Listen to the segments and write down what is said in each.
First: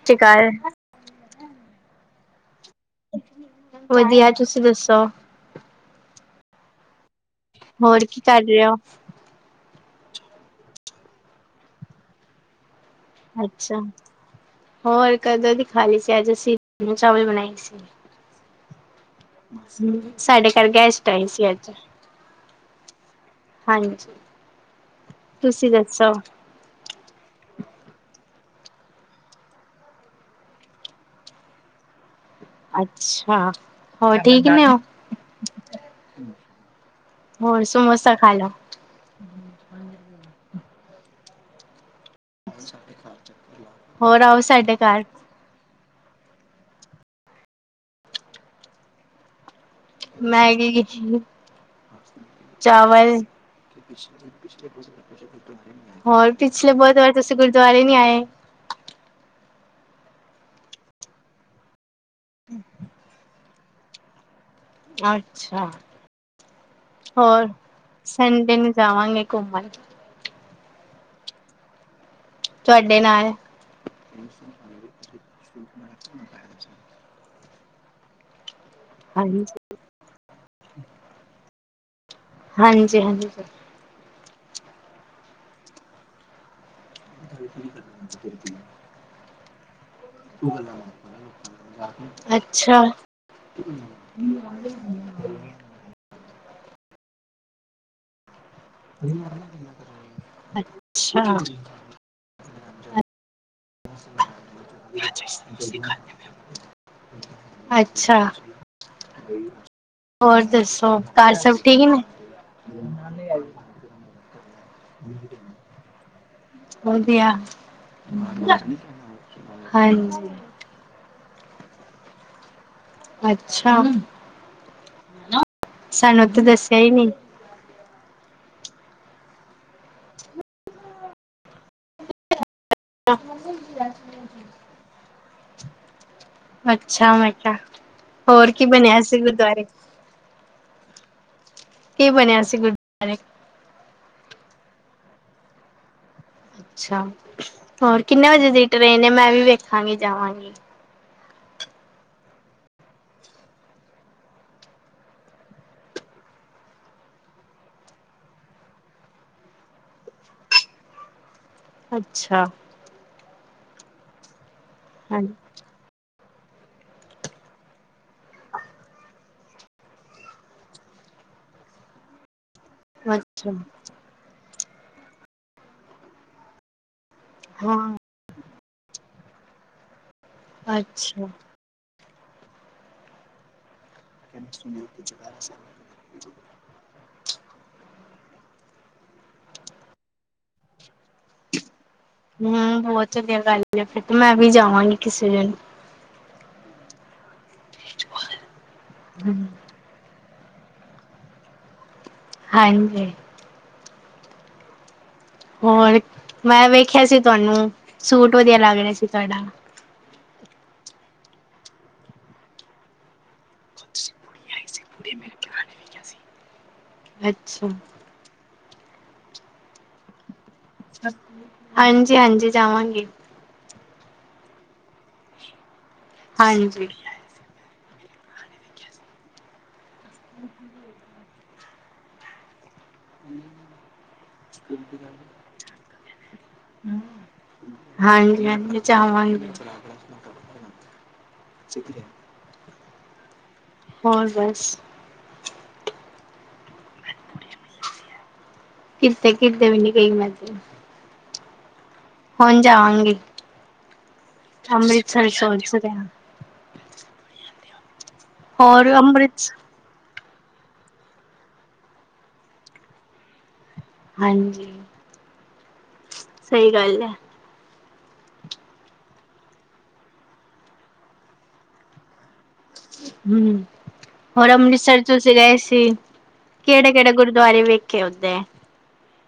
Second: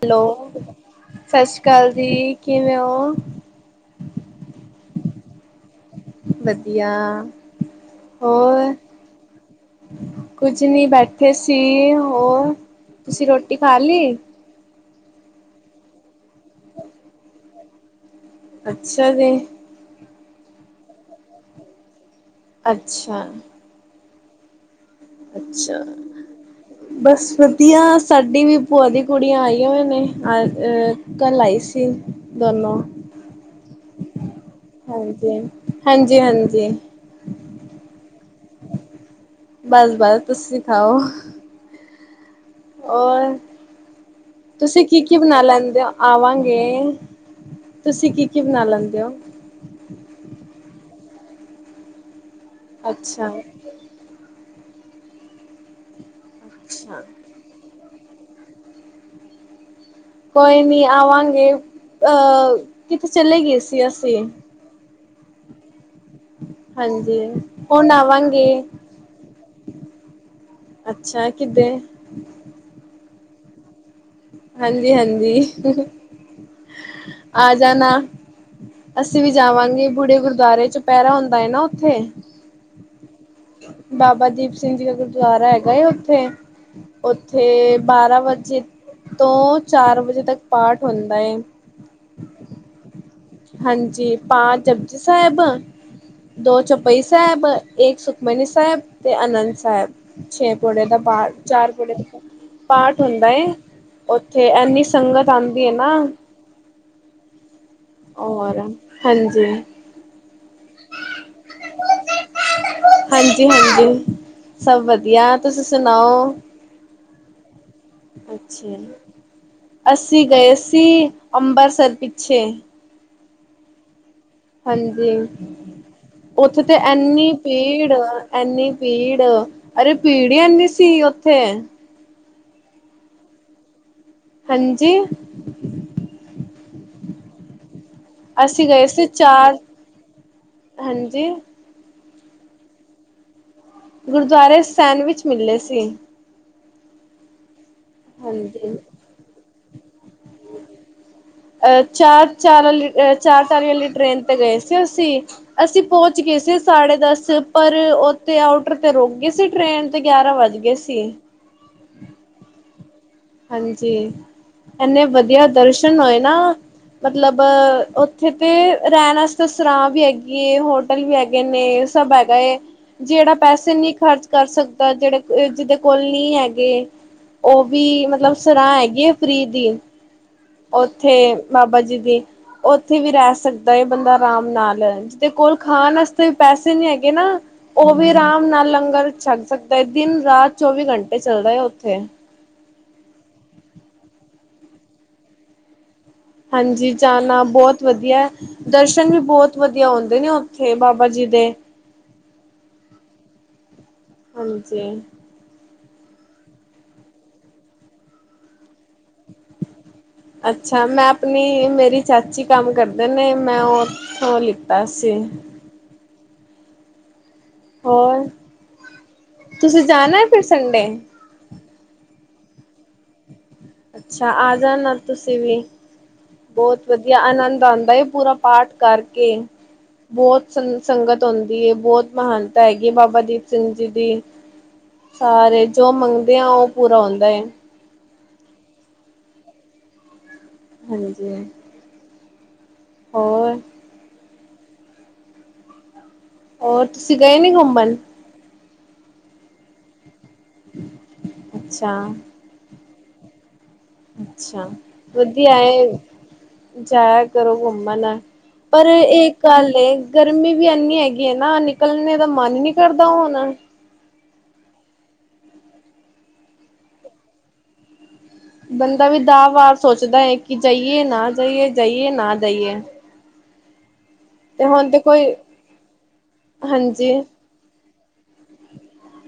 ਸਤਿ ਸ਼੍ਰੀ ਅਕਾਲ ਹੈਲੋ, ਸਤਿ ਸ੍ਰੀ ਅਕਾਲ ਜੀ। ਕਿਵੇਂ ਹੋ? ਵਧੀਆ ਤੁਸੀਂ ਦੱਸੋ? ਵਧੀਆ। ਹੋਰ ਕੀ ਕਰ ਰਹੇ ਹੋ? ਕੁੱਝ ਨਹੀਂ ਬੈਠੇ ਸੀ ਹੋਰ ਤੁਸੀਂ ਰੋਟੀ ਖਾ ਅੱਛਾ ਲਈ? ਹੋਰ ਕਦੋਂ ਦੀ ਖਾ ਲਈ ਸੀ ਅੱਜ ਅਸੀਂ ਚਾਵਲ ਬਣਾਏ ਸੀ। ਅੱਛਾ ਜੀ। ਸਾਡੇ ਘਰ ਗੈਸਟ ਆਏ ਸੀ ਅੱਜ। ਅੱਛਾ। ਹਾਂਜੀ ਤੁਸੀਂ ਅੱਛਾ ਦੱਸੋ ਬਸ ਵਧੀਆ ਸਾਡੀ ਵੀ। ਭੂਆ ਦੀ ਕੁੜੀਆਂ ਆਈਆਂ ਹੋਈਆਂ ਨੇ ਅਹ ਕੱਲ ਆਈ ਸੀ। ਦੋਨੋ ਅੱਛਾ ਹੋਰ ਠੀਕ ਨੇ ਹੋ ਹਾਂਜੀ ਹਾਂਜੀ ਹਾਂਜੀ। ਹੋਰ ਸਮੋਸਾ ਖਾ ਲੋ। ਬਸ ਬਸ ਤੁਸੀਂ ਖਾਓ। ਹੋਰ ਹੋਰ ਆਓ ਸਾਡੇ ਤੁਸੀਂ ਕੀ ਘਰ ਕੀ ਬਣਾ ਲੈਂਦੇ ਓ। ਆਵਾਂਗੇ, ਤੁਸੀਂ ਕੀ ਕੀ ਬਣਾ ਲੈਂਦੇ ਓ? ਮੈਗੀ, ਚਾਵਲ। ਅੱਛਾ, ਹੋਰ ਪਿਛਲੇ ਅੱਛਾ। ਬੁਧਵਾਰ ਤੁਸੀਂ ਗੁਰਦੁਆਰੇ ਨੀ ਆਏ। ਕੋਈ ਨੀ ਆਵਾਂਗੇ, ਅਹ ਕਿਥੇ ਚਲੇ ਗਏ ਸੀ ਅਸੀਂ। ਅੱਛਾ। ਹਾਂਜੀ ਹੋਰ ਹੁਣ ਆਵਾਂਗੇ ਸਂਡੇ ਨੂੰ ਜਾਵਾਂਗੇ ਘੁੰਮਣ। ਅੱਛਾ ਕਿਦੇੇ? ਤੁਹਾਡੇ ਨਾਲ ਹਾਂਜੀ ਹਾਂਜੀ ਆ ਜਾਣਾ। ਅਸੀਂ ਵੀ ਹਾਂਜੀ ਜਾਵਾਂਗੇ ਬੜੇ ਗੁਰਦੁਆਰੇ ਚ ਪਹਿਰਾ ਹੁੰਦਾ ਹੈ ਨਾ ਉੱਥੇ। ਹਾਂਜੀ ਹਾਂਜੀ। ਬਾਬਾ ਦੀਪ ਸਿੰਘ ਜੀ ਦਾ ਗੁਰਦੁਆਰਾ ਹੈਗਾ, ਉੱਥੇ ਉੱਥੇ ਬਾਰਾਂ ਵਜੇ। ਤੋਂ ਚਾਰ ਵਜੇ ਤੱਕ ਪਾਠ ਹੁੰਦਾ ਏ। ਅੱਛਾ ਹਾਂਜੀ ਪਾਚ ਜਪਜੀ ਸਾਹਿਬ, ਦੋ ਚੌਪਈ ਸਾਹਿਬ ਇੱਕ ਸੁਖਮਨੀ ਸਾਹਿਬ। ਸਾਹਿਬ ਤੇ ਆਨੰਦ ਸਾਹਿਬ। ਅੱਛਾ, ਪਾਠ ਹੁੰਦਾ ਏ, ਉੱਥੇ ਇਨੀ ਸੰਗਤ ਅਉਦੀ ਏ ਨਾ। ਅੱਛਾ ਹੋਰ ਹਾਂਜੀ। ਹੋਰ ਦੱਸੋ, ਘਰ ਸਭ ਠੀਕ ਨੇ। ਹਾਂਜੀ, ਹਾਂਜੀ ਸਭ ਵਧੀਆ, ਤੁਸੀਂ ਸੁਣਾਓ? ਵਧੀਆ [inaudible] ਅੱਛਾ, ਅੱਸੀ ਹਾਂਜੀ, ਗਏ ਸੀ। ਅੰਬਰਸਰ ਪਿੱਛੇ। ਅੱਛਾ। ਹਾਂਜੀ ਸਾਨੂੰ ਉੱਥੇ ਤੇ ਦੱਸਿਆ ਹੀ ਨੀ। ਐਨੀ ਭੀੜ। ਇੰਨੀ ਭੀੜ ਅਰੇ ਭੀੜ ਹੀ ਐਨੀ ਸੀ ਓਥੇ। ਹ [inaudible] ਹਾਂਜੀ। ਅੱਛਾ ਮੈਂ ਕਿਹਾ ਹੋਰ ਕੀ ਅਸੀਂ ਗਏ ਬਣਿਆ ਸੀ ਚਾਰ ਗੁਰਦੁਆਰੇ? ਹਾਂਜੀ। ਕੀ ਬਣਿਆ ਸੀ ਗੁਰੁਦਵਾਰੇ? ਗੁਰਦੁਆਰੇ ਸੈਂਡਵਿਚ ਮਿਲੇ ਸੀ। ਅੱਛਾ, ਹੋਰ ਕਿੰਨੇ ਵਜੇ ਦੀ ਹਾਂਜੀ ਟ੍ਰੇਨ ਏ? ਮੈਂ ਵੀ ਵੇਖਾਂਗੀ, ਜਾਵਾਂਗੀ । ਅ ਚਾਰ ਚਾਰ ਚਾਲੀ, ਅ ਚਾਰ ਚਾਰ ਚਾਲੀ ਆਲੀ ਟ੍ਰੇਨ ਤੇ ਗਏ ਸੀ ਅਸੀਂ, ਅਸੀਂ ਪਹੁੰਚ ਗਏ। ਅਸੀ ਸਾਢੇ ਦਸ ਪਰ ਉੱਥੇ ਆਊਟਰ ਤੇ ਰੁਕ ਗਈ ਸੀ ਟ੍ਰੇਨ ਤੇ ਗਿਆਰਾਂ ਵੱਜ ਗਏ ਸੀ। ਅੱਛਾ ਹਾਂਜੀ ਇਨੇ ਹਾਂਜੀ, ਵਧੀਆ ਦਰਸ਼ਨ ਹੋਏ ਨਾ ਮਤਲਬ ਉੱਥੇ ਤੇ ਰਹਿਣ ਆਸਤੇ ਸਰਾਂ ਵੀ ਹੈਗੀ, ਹੋਟਲ ਵੀ ਹੈਗੇ ਨੇ। ਇਹ ਸਭ ਹੈਗਾ ਏ। ਜਿਹੜਾ ਅੱਛਾ ਪੈਸੇ ਨਹੀਂ ਖਰਚ ਕਰ ਸਕਦਾ, ਜਿਹੜੇ ਜਿਹਦੇ ਕੋਲ ਨਹੀਂ ਹੈਗੇ ਉਹ ਵੀ ਹਾਂ। ਮਤਲਬ ਸਰਾਹ ਹੈਗੀ ਆ ਫਰਿ ਦੀ। ਉੱਥੇ ਅੱਛਾ, ਬਾਬਾ ਜੀ ਦੀ ਉੱਥੇ ਵੀ ਰਹਿ ਸਕਦੇ ਬੰਦਾ ਆਰਾਮ ਨਾਲ ਜਿਹਦੇ ਕੋਲ ਖਾਣ ਆਸਤੇ ਪੈਸੇ ਨੀ ਹੈਗੇ ਨਾ ਉਹ ਵੀ ਆਰਾਮ ਨਾਲ ਲੰਗਰ ਛੱਗ ਸਕਦਾ ਹੈ ਦਿਨ ਰਾਤ ਚੌਵੀ ਘੰਟੇ ਚੱਲਦਾ ਹੈ ਉੱਥੇ। ਹੂੰ ਬਹੁਤ ਵਧੀਆ ਗੱਲ ਐ, ਫਿਰ ਤੇ ਮੈਂ ਵੀ ਜਾਵਾਂਗੀ ਕਿਸੇ ਦਿਨ। ਹਾਂਜੀ, ਜਾਣਾ ਬਹੁਤ ਵਧੀਆ, ਦਰਸ਼ਨ ਵੀ ਬਹੁਤ ਵਧੀਆ ਹੋਂਦੇ ਨੇ ਓ ਥੇ ਬਾਬਾ ਜੀ ਦੇ। ਹਾਂਜੀ। ਹਾਂਜੀ ਹੋਰ ਮੈਂ ਵੇਖਿਆ ਸੀ ਤੁਹਾਨੂੰ ਸੂਟ ਵਧੀਆ ਲੱਗ ਰਿਹਾ ਸੀ ਤੁਹਾਡਾ ਅੱਛਾ ਮੈਂ ਆਪਣੀ ਮੇਰੀ ਚਾਚੀ ਕੰਮ ਕਰਦੇ ਨੇ ਮੈਂ ਉਥੋਂ ਲਿ ਅਸੇ ਅੱਛਾ ਤੁਸੀਂ ਜਾਣਾ ਹੈ ਫਿਰ ਸੰਡੇ ਜ ਹਾਂਜੀ ਜਾਵਾਂਗੇ ਅੱਛਾ ਆ ਜਾਣਾ ਤੁਸੀਂ ਵੀ ਹਾਂਜੀ ਬਹੁਤ ਵਧੀਆ ਆਨੰਦ ਆਉਂਦਾ ਫੇਰ ਪੂਰਾ ਪਾਠ ਕਰਕੇ ਬਹੁਤ ਸੰਗਤ ਆਉਂਦੀ ਹੈ ਬਹੁਤ ਮਹਾਨ ਹੈਗੀ ਬਾਬਾ ਦੀਪ ਸਿੰਘ ਜੀ ਦੀ ਸਾਰੇ ਜੋ ਮੰਗ ਦੇ ਹ ਉਹ ਪੂਰਾ ਹੁੰਦਾ ਚਾਵਾਂਗੇ ਹਾਂਜੀ ਹੋਰ ਹੋਰ ਬਸ ਉਹ ਤੁਸੀਂ ਗਏ ਨੀ ਘੁੰਮਣ ਕਿਰਤ ਕਿਰਤ ਮੈੇ ਕਈ ਮਜ਼ ਅੱਛਾ ਹੁਣ ਜਾਵਾਂਗੇ ਅੱਛਾ ਵਧੀ ਆਏ ਰਿਹਾ ਜਾਇਆ ਕਰੋ ਘੁੰਮਣ ਨਾਲ ਪਰ ਹੋਰ ਇਹ ਇੱਕ ਅੰਮ੍ਰਿਤ ਗੱਲ ਗਰਮੀ ਵੀ ਇੰਨੀ ਹੈਗੀ ਹੈ ਨਾ ਨਿਕਲਣੇ ਦਾ ਮਨ ਹੀ ਨੀ ਕਰਦਾ ਹੁਣ ਹਾਂਜੀ ਸਹੀ ਗੱਲ ਹੈ ਬੰਦਾ ਵੀ ਦਾ ਵਾਰ ਸੋਚਦਾ ਹੈ ਕਿ ਜਾਈਏ ਨਾ ਜਾਈਏ ਜਾਈਏ ਨਾ ਜਾਈਏ ਹਮ ਹੋਰ ਤੇ ਹੁਣ ਤੇ ਅੰਮ੍ਰਿਤਸਰ ਚ ਅਸੀਂ ਕੋਈ ਗਏ ਸੀ ਕਿਹੜੇ ਕਿਹੜੇ ਹਾਂਜੀ ਗੁਰਦੁਆਰੇ ਵੇਖੇ ਉਓਦੇ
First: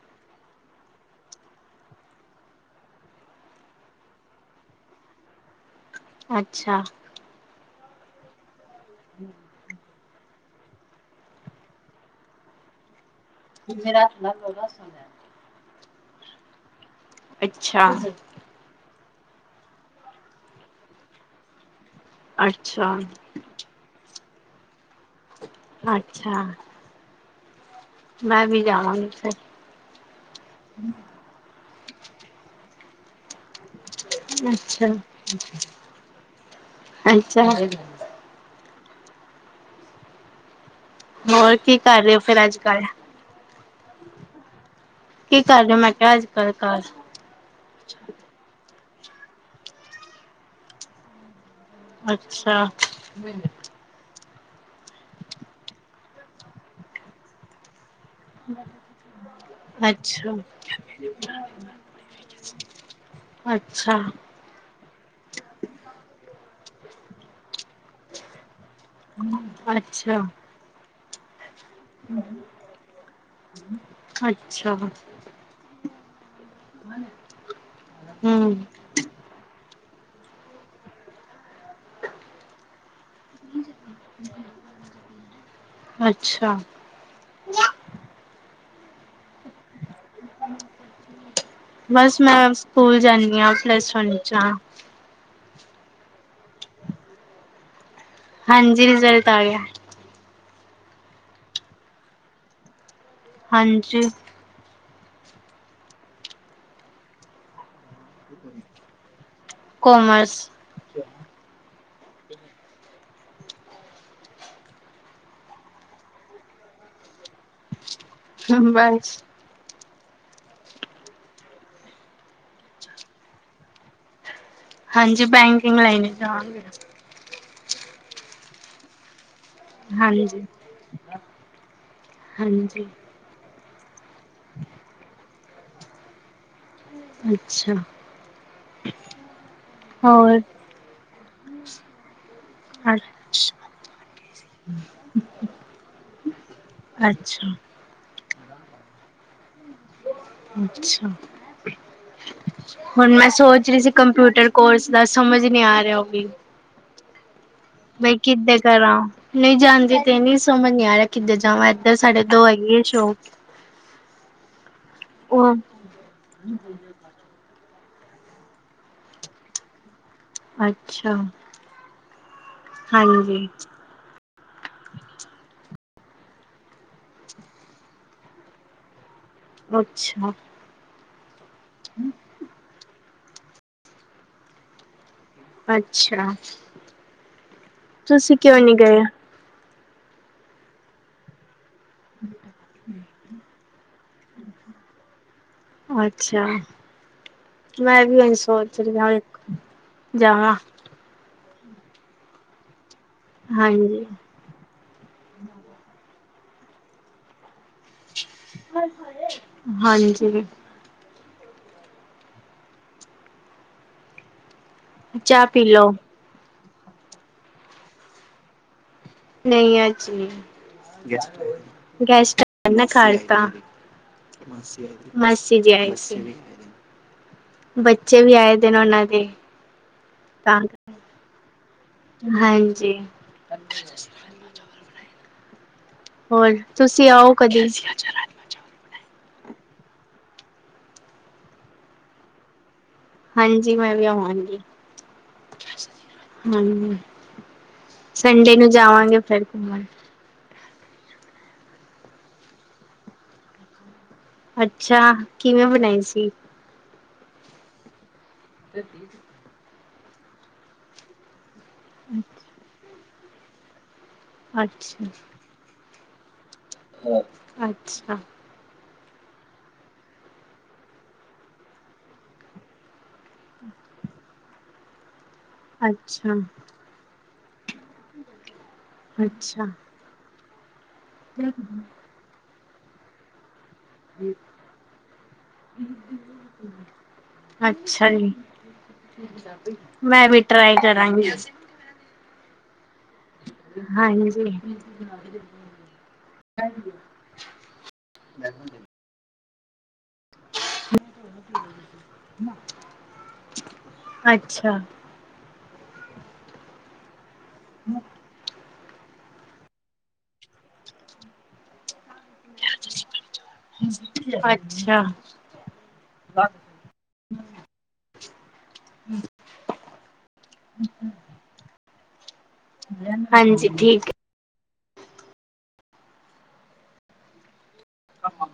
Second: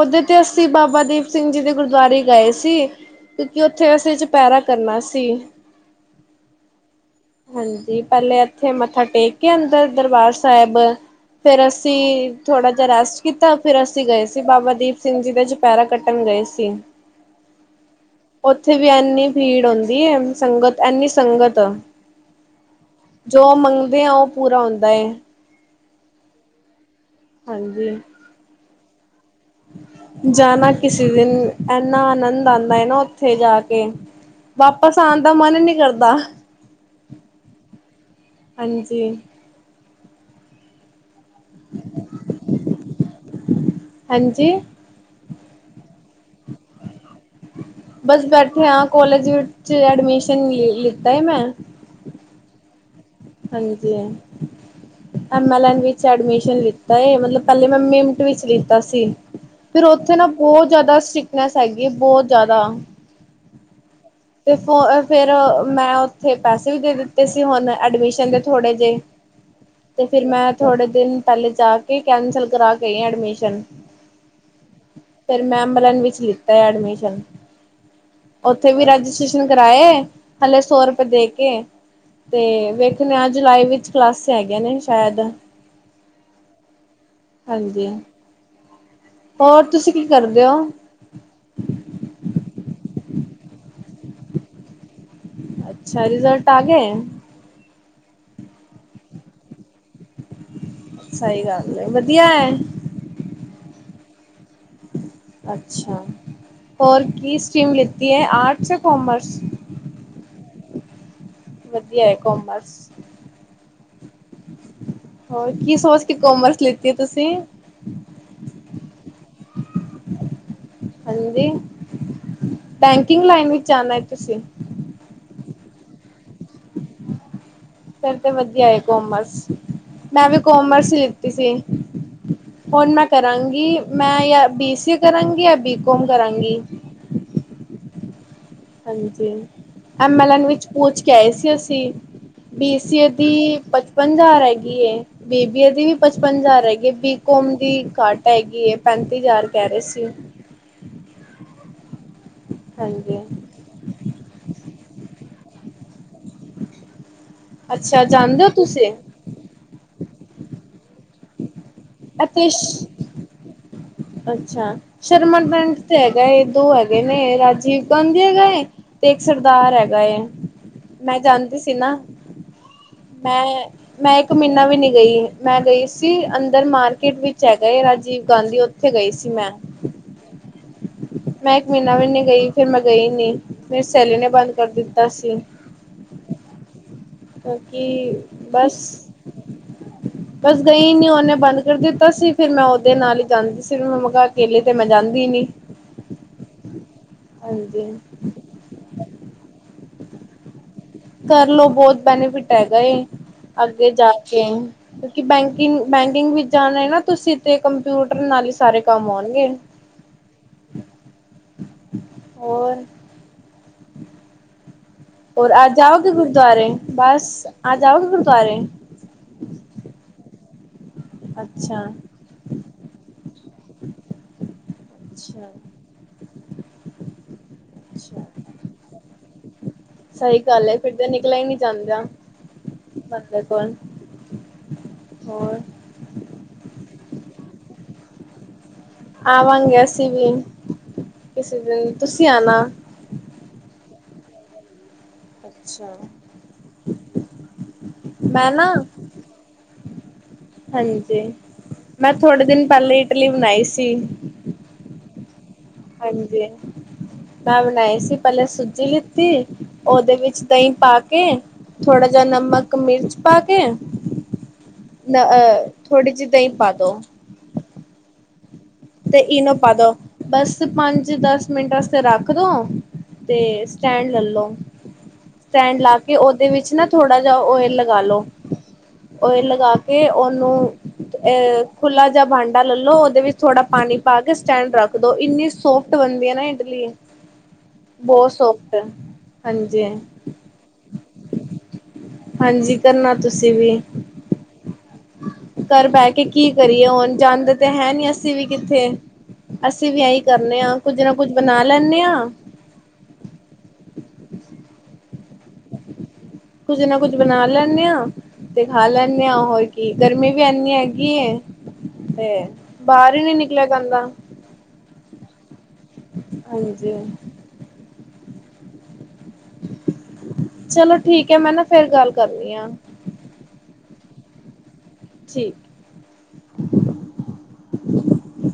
ਓਦੇ ਤੇ ਅਸੀਂ ਬਾਬਾ ਦੀਪ ਸਿੰਘ ਜੀ ਦੇ ਗੁਰਦੁਆਰੇ ਗਏ ਸੀ ਕਿਉਂਕਿ ਉੱਥੇ ਅਸੀਂ ਚਓਪਹਿਰਾ ਕਰਨਾ ਸੀ ਅੱਛਾ ਹਾਂਜੀ ਪਹਿਲੇ ਇੱਥੇ ਮੱਥਾ ਟੇਕ ਕੇ ਅੰਦਰ ਦਰਬਾਰ ਸਾਹਿਬ ਫੇਰ ਅਸੀਂ ਥੋੜਾ ਜਿਹਾ ਰੈਸਟ ਕਿ ਕੀਤਾ ਫਿਰ ਅਸੀਂ ਗਏ ਸੀ ਬਾਬਾ ਦੀਪ ਸਿੰਘ ਜੀ ਦਾ ਚੁਪਹਿਰਾ ਕੱਟਣ ਗਏ ਸੀ ਅੱਛਾ ਉੱਥੇ ਵੀ ਇੰਨੀ ਭੀੜ ਆਉਂਦੀ ਹੈ ਸੰਗਤ ਇੰਨੀ ਸੰਗਤ ਅੱਛਾ ਜੋ ਮੰਗਦੇ ਆ ਉਹ ਪੂਰਾ ਹੁੰਦਾ ਹੈ ਅੱਛਾ ਹਾਂਜੀ [inaudible] ਜਾਣਾ ਕਿਸੇ ਦਿਨ ਇੰਨਾ ਆਨੰਦ ਆਉਂਦਾ ਹੈ ਨਾ ਉੱਥੇ ਜਾ ਕੇ ਅੱਛਾ ਵਾਪਸ ਆਉਣ ਦਾ ਮਨ ਨਹੀਂ ਕਰਦਾ। ਅੱਛਾ ਹਾਂਜੀ ਹੋਰ ਕੀ ਕਰ ਰਹੇ ਹੋ ਫਿਰ ਅੱਜ ਕੱਲ ਹਾਂਜੀ। ਕੀ ਕਰ ਰਹੇ ਹੋ ਮੈਂ ਕਿਹਾ ਅੱਜ ਕੱਲ ਘਰ ਬਸ ਬੈਠੇ ਹ ਕੋਲਜ 'ਚ ਐਡਮਿਸ਼ਨ ਲਿੱਤਾ ਹੈ ਮੈਂ ਅੱਛਾ ਹਾਂਜੀ ਐਮ ਏਲ ਐਨ ਵਿੱਚ ਐਡਮਿਸ਼ਨ ਲਿੱਤਾ ਹੈ ਮਤਲਬ ਪਹਿਲੇ ਮ ਟਵ ਲਿੱਤਾ ਸੀ। ਫਿਰ ਉੱਥੇ ਨਾ ਅੱਛਾ ਬਹੁਤ ਜ਼ਿਆਦਾ ਸਟ੍ਰਿਕਨੈਸ ਹੈਗੀ ਬਹੁਤ ਜ਼ਿਆਦਾ ਅੱਛਾ ਤੇ ਫ ਫਿਰ ਮੈਂ ਉੱਥੇ ਪੈਸੇ ਵੀ ਦੇ ਦਿੱਤੇ ਸੀ ਹੁਣ ਐਡਮਿਸ਼ਨ ਦੇ ਥੋੜੇ ਜ ਤੇ ਅੱਛਾ ਫਿਰ ਮੈਂ ਥੋੜੇ ਦਿਨ ਪਹਿਲੇ ਜਾ ਕੇ ਕੈਂਸਲ ਕਰਾ ਕੇ ਐਡਮਿਸ਼ਨ ਅੱਛਾ ਫਿਰ ਮੈਂ ਅਬਲਨ ਵਿੱਚ ਲਿੱਤਾ ਹੈ ਐਡਮਿਸ਼ਨ ਹਮ ਉੱਥੇ ਵੀ ਰਜਿਸਟ੍ਰੇਸ਼ਨ ਕਰਵਾਏ ਹਲੇ ਸੌ ਰੁਪਏ ਦੇ ਕੇ ਤੇ ਵੇਖਣੇ ਜੁਲਾਈ ਵਿੱਚ ਕਲਾਸ ਹੈਗੀਆਂ ਨੇ ਸ਼ਾਇਦ ਅੱਛਾ ਹਾਂਜੀ ਹੋਰ ਤੁਸੀਂ ਕੀ ਕਰਦੇ ਹੋ? ਬਸ ਮੈਂ ਸਕੂਲ ਜਾਂਦੀ ਹਾਂ ਪਲੱਸ ਵਨ ਹੋਣੀ 'ਚ ਹਾਂ। ਅੱਛਾ ਰਿਜ਼ਲਟ ਆ ਗਏ। ਹਾਂਜੀ ਰਿਜ਼ਲਟ ਆ ਗਿਆ। ਸਹੀ ਗੱਲ ਹੈ ਵਧੀਆ ਐ। ਹਾਂਜੀ ਅੱਛਾ ਹੋਰ ਕੀ ਸਟ੍ਰਰੀਮ ਲੀਤੀ ਹੈ ਆਰਟਸ ਜਾਂ ਕਮਰਸ ਕੋਮਰਸ ਵਧੀਆ ਹੈ ਕੋਮਰਸ ਹੋਰ ਕੀ ਸੋਚ ਕੇ ਕੋਮਰਸ ਲਿੱਤੀ ਹੈ ਤੁਸੀਂ ਬਸ ਹਾਂਜੀ ਬੈਂਕਿੰਗ ਲਾਈਨ ਵਿੱਚ ਜਾਣਾ ਹੈ ਤੁਸੀਂ ਹਾਂਜੀ ਬੈਂਕਿੰਗ ਲਾਈਨ ਜਾਣਗੇ। ਫਿਰ ਤੇ ਵਧੀਆ ਹੈ ਕੋਮਰਸ ਮੈਂ ਵੀ ਹਾਂਜੀ ਕੋਮਰਸ ਲਿੱਤੀ ਸੀ ਹਾਂਜੀ ਹੁਣ ਮੈਂ ਕਰਾਂਗੀ। ਮੈਂ ਯ ਬੀ ਸੀ ਏ ਕਰਾਂਗੀ ਜਾਂ ਬੀ ਕੋੌਮ ਕਰਾਂਗੀ। ਅੱਛਾ ਹਾਂਜੀ ਐਮ ਐਲ ਹੋਰ ਐਨ ਵਿੱਚ ਪੂਚ ਕੇ ਆਏ ਸੀ ਅਸੀਂ ਬੀ ਸੀਏ ਦੀ ਅੱਛਾ ਪਚਪਨ ਹਜ਼ਾਰ ਹੈਗੀ ਏ ਬੀਬੀਏ ਦੀ ਵੀ ਪਚਪਨ ਹਜ਼ਾਰ ਹੈਗੀ ਬੀਕੋ ਅੱਛਾ ਖੂਨ ਦੀ ਘਾਟ ਹੈਗੀ ਹੈ ਪੈਂਤੀ ਹਜ਼ਾਰ ਕਹਿ ਰਹੇ ਸੀ। ਅੱਛਾ ਹੁਣ ਹਾਂਜੀ ਮੈਂ ਸੋਚ ਰਹੀ ਸੀ ਕੰਪਿਊਟਰ ਕੋਰਸ ਦਾ ਸਮਝ ਨਹੀ ਆ ਰਿਹਾ ਉਹ ਵੀ ਅੱਛਾ ਬਈ ਜਾਣਦੇ ਹੋ ਕਿੱਦਾਂ ਤੁਸੀਂ ਕਰਾਂ ਨਹੀਂ ਜਾਂਦੀ ਤੇ ਨੀ ਸਮਝ ਨੀ ਆ ਰਿਹਾ ਕਿੱਦਾਂ ਜਾਵਾਂ ਧਰ ਸਾਡੇ ਦੋ ਅਤੇ ਹੈਗੀ ਸ਼ੋਕ ਅੱਛਾ ਸ਼ਰਮਾ ਪਿ੍ੰਟ ਤੇ ਹੈਗਾ ਇਹ ਦੋ ਹੈਗੇ ਨੇ ਰਾਜੀਵ ਗਾਂਧੀ ਹੈਗਾ ਹੈ ਤੇ ਇੱਕ ਸਰਦਾਰ ਹੈਗਾ ਅੱਛਾ ਮੈਂ ਜਾਣਦੀ ਸੀ ਨਾ। ਮੈਂ ਹਾਂਜੀ -ਮੈਂ ਇੱਕ ਮਹੀਨਾ ਵੀ ਨਹੀ ਗਈ ਮੈਂ ਗਈ ਸੀ ਅੰਦਰ ਮਾਰਕੀਟ ਵਿੱਚ ਹੈਗਾਏ ਰਾਜੀਵ ਗਾਂਧੀ ਉੱਥੇ ਗਏ ਸੀ। ਮੈਂ ਅੱਛਾ ਮੈਂ ਇੱਕ ਮਹੀਨਾ ਵੀ ਨਹੀਂ ਗਈ ਫਿਰ ਮੈਂ ਗਈ ਨੀ ਮੇਰੀ ਸਹੇਲੀ ਨੇ ਬੰਦ ਕਰ ਦਿੱਤਾ ਸੀ। ਅੱਛਾ ਕਿਉਂਕਿ ਤੁਸੀਂ ਕਿਉਂ ਨੀ ਬਸ ਗਏ। ਬਸ ਗਈ ਨੀ ਉਹਨੇ ਬੰਦ ਕਰ ਦਿੱਤਾ ਸੀ ਫਿਰ ਮੈਂ ਉਹਦੇ ਨਾਲ ਹੀ ਜਾਂਦੀ ਸੀ ਫ ਮੈਂ ਕੱਲੀ ਤੇ ਮੈਂ ਜਾਂਦੀ ਨੀ। ਅੱਛਾ ਹਾਂਜੀ ਮੈਂ ਵੀ ਹ ਸੋਚ ਰਹੀ ਹ ਇੱਕ ਜਾਵਾਂ। ਕਰਲਓ ਬਹੁਤ ਬੈਨੀਫਿਟ ਹੈਗਾ ਏ ਅੱਗੇ ਹਾਂਜੀ ਜਾ ਕੇ ਕਿਉਂਕਿ ਬੈਂਕਿੰਗ ਬੈਂਕ। ਦਿਨ ਵਿੱਚ ਜਾਣਾ ਨਾ ਤੁਸੀਂ। ਤੇ ਕੰਪਿਊਟਰ ਨਾਲ ਹੀ ਸਾਰੇ ਕੰਮ ਹੋਣਗੇ। ਹਾਂਜੀ ਹੋਰ ਚਾਹ ਹੋਰ ਪੀ ਅੱਜ ਲਓ ਜਾਓਗੇ ਗੁਰਦੁਆਰੇ ਬਸ ਅੱਜ ਆਓਗੇ ਗੁਰਦੁਆਰੇ? ਨਹੀਂ ਅੱਜ ਨੀ। ਅੱਛਾ ਗੈਸਟ ਕੱਲ ਤਾ। ਅੱਛਾ ਮਾਸੀ ਜੀ ਆਏ ਸੀ। ਬੱਚੇ ਅੱਛਾ ਵੀ ਆਏ ਦੇ ਨੇ ਉਹਨਾਂ ਦੇ ਸਹੀ ਤਾਂ। ਗੱਲ ਹੈ ਫਿਰ ਤੇ ਨਿਕਲਿਆ ਹੀ ਨਹੀਂ ਜਾਂਦਾ ਹਾਂਜੀ। ਬੰਦੇ ਕੋਲ ਹੋਰ? ਹੋਰ ਤੁਸੀਂ ਆਓ ਕਦੇ? ਆਵਾਂਗੇ ਅਸੀਂ ਵੀ ਕਿਸੇ ਦਿਨ ਤੁਸੀਂ ਆਣਾ। ਹਾਂਜੀ ਮੈਂ ਵੀ ਆਵਾਂਗੀ। ਅੱਛਾ। ਹਮ ਮੈਂ ਸੰਡੇ ਨੂੰ ਨਾ ਜਾਵਾਂਗੇ ਫਿਰ। ਹਾਂਜੀ ਮੈਂ ਥੋੜੇ ਦਿਨ ਪਹਿਲੇ ਇਡਲੀ ਬਣਾਈ ਸੀ। ਅੱਛਾ ਕਿਵੇਂ ਬਣਾਈ ਸੀ। ਹਾਂਜੀ ਮੈਂ ਬਣਾਈ ਸੀ ਪਹਿਲੇ ਸੂਜੀ ਲਿੱਤੀ ਉਹਦੇ ਵਿੱਚ ਦਹੀਂ ਪਾ ਕੇ। ਥੋੜਾ ਜਿਹਾ ਨਮਕ ਮਿਰਚ ਪਾ ਕੇ। ਅੱਛਾ ਥੋੜੀ ਜਿਹੀ ਦਹੀਂ ਹੀ ਪਾ ਦੋ। ਅੱਛਾ ਤੇ ਇਹਨੂੰ ਪਾ ਦੋ ਬਸ ਪੰਜ ਦਸ ਮਿੰਟ ਵਸਤੇ ਰੱਖ ਦਿਉ। ਤੇ ਸਟੈਂਡ ਲੈਲੋ। ਸਟੈਂਡ ਲਾ ਕੇ ਅੱਛਾ ਉਹਦੇ ਵਿੱਚ ਨਾ ਥੋੜਾ ਜ ਓਇਲ ਲਗਾ ਲੋ ਓਇਲ ਅੱਛਾ ਲਗਾ ਕੇ। ਨੂੰ ਖੁੱਲਾ ਜਿਹਾ ਭਾਂਡਾ ਲੈਲੋ ਉਹਦੇ ਵਿੱਚ ਥੋੜਾ ਪਾਣੀ ਪਾ ਕੇ ਸਟੈਂਡ ਰੱਖ ਦੋ ਇੰਨੀ ਸੋਫਟ ਬਣਦੀ ਆ ਨਾ ਇਡਲੀ। ਅੱਛਾ ਜੀ, ਬਹੁਤ ਸੋਫਟ ਹਾਂਜੀ ਮੈਂ ਵੀ ਟਰਾਈ ਕਰਾਂਗੀ। ਹਾਂਜੀ ਕਰਨਾ ਤੁਸੀਂ ਵੀ। ਘਰ ਬਹਿ ਕੇ ਕੀ ਕਰੀਏ ਹੁਣ ਜਾਂਦੇ ਤੇ ਹੈ ਨੀ ਅਸੀਂ ਵੀ ਕਿੱਥੇ ਅਸੀਂ। ਅਸੀਂ ਵੀ ਆਹੀ ਕਰਨੇ ਹਾਂ ਕੁੱਝ ਨਾ ਕੁੱਝ ਬਣਾ ਲੈਂਨੇ ਹਾਂ। ਅੱਛਾ। ਕੁੱਝ ਨਾ ਕੁੱਝ ਬਣਾ ਲੈਂਨੇ ਹਾਂ ਤੇ। ਖਾ ਲੈਂਨੇ ਹਾਂ ਹੋਰ ਕੀ ਗਰਮੀ ਵੀ ਇਨੀ ਹੈਗੀ ਏ ਤੇ। ਬਾਹਰ ਹੀ ਨੀ ਨਿਕਲਿਆ ਜਾਂਦਾ। ਅੱਛਾ ਹਾਂਜੀ। ਹਮ ਚਲੋ ਠੀਕ ਹੈ, ਮੈਂ ਨਾ ਫੇਰ ਗੱਲ। ਕਰਨੀ ਆ, ਹਾਂਜੀ ਠੀਕ। ਠੀਕ। ਹਾਂ ਹਾਂ।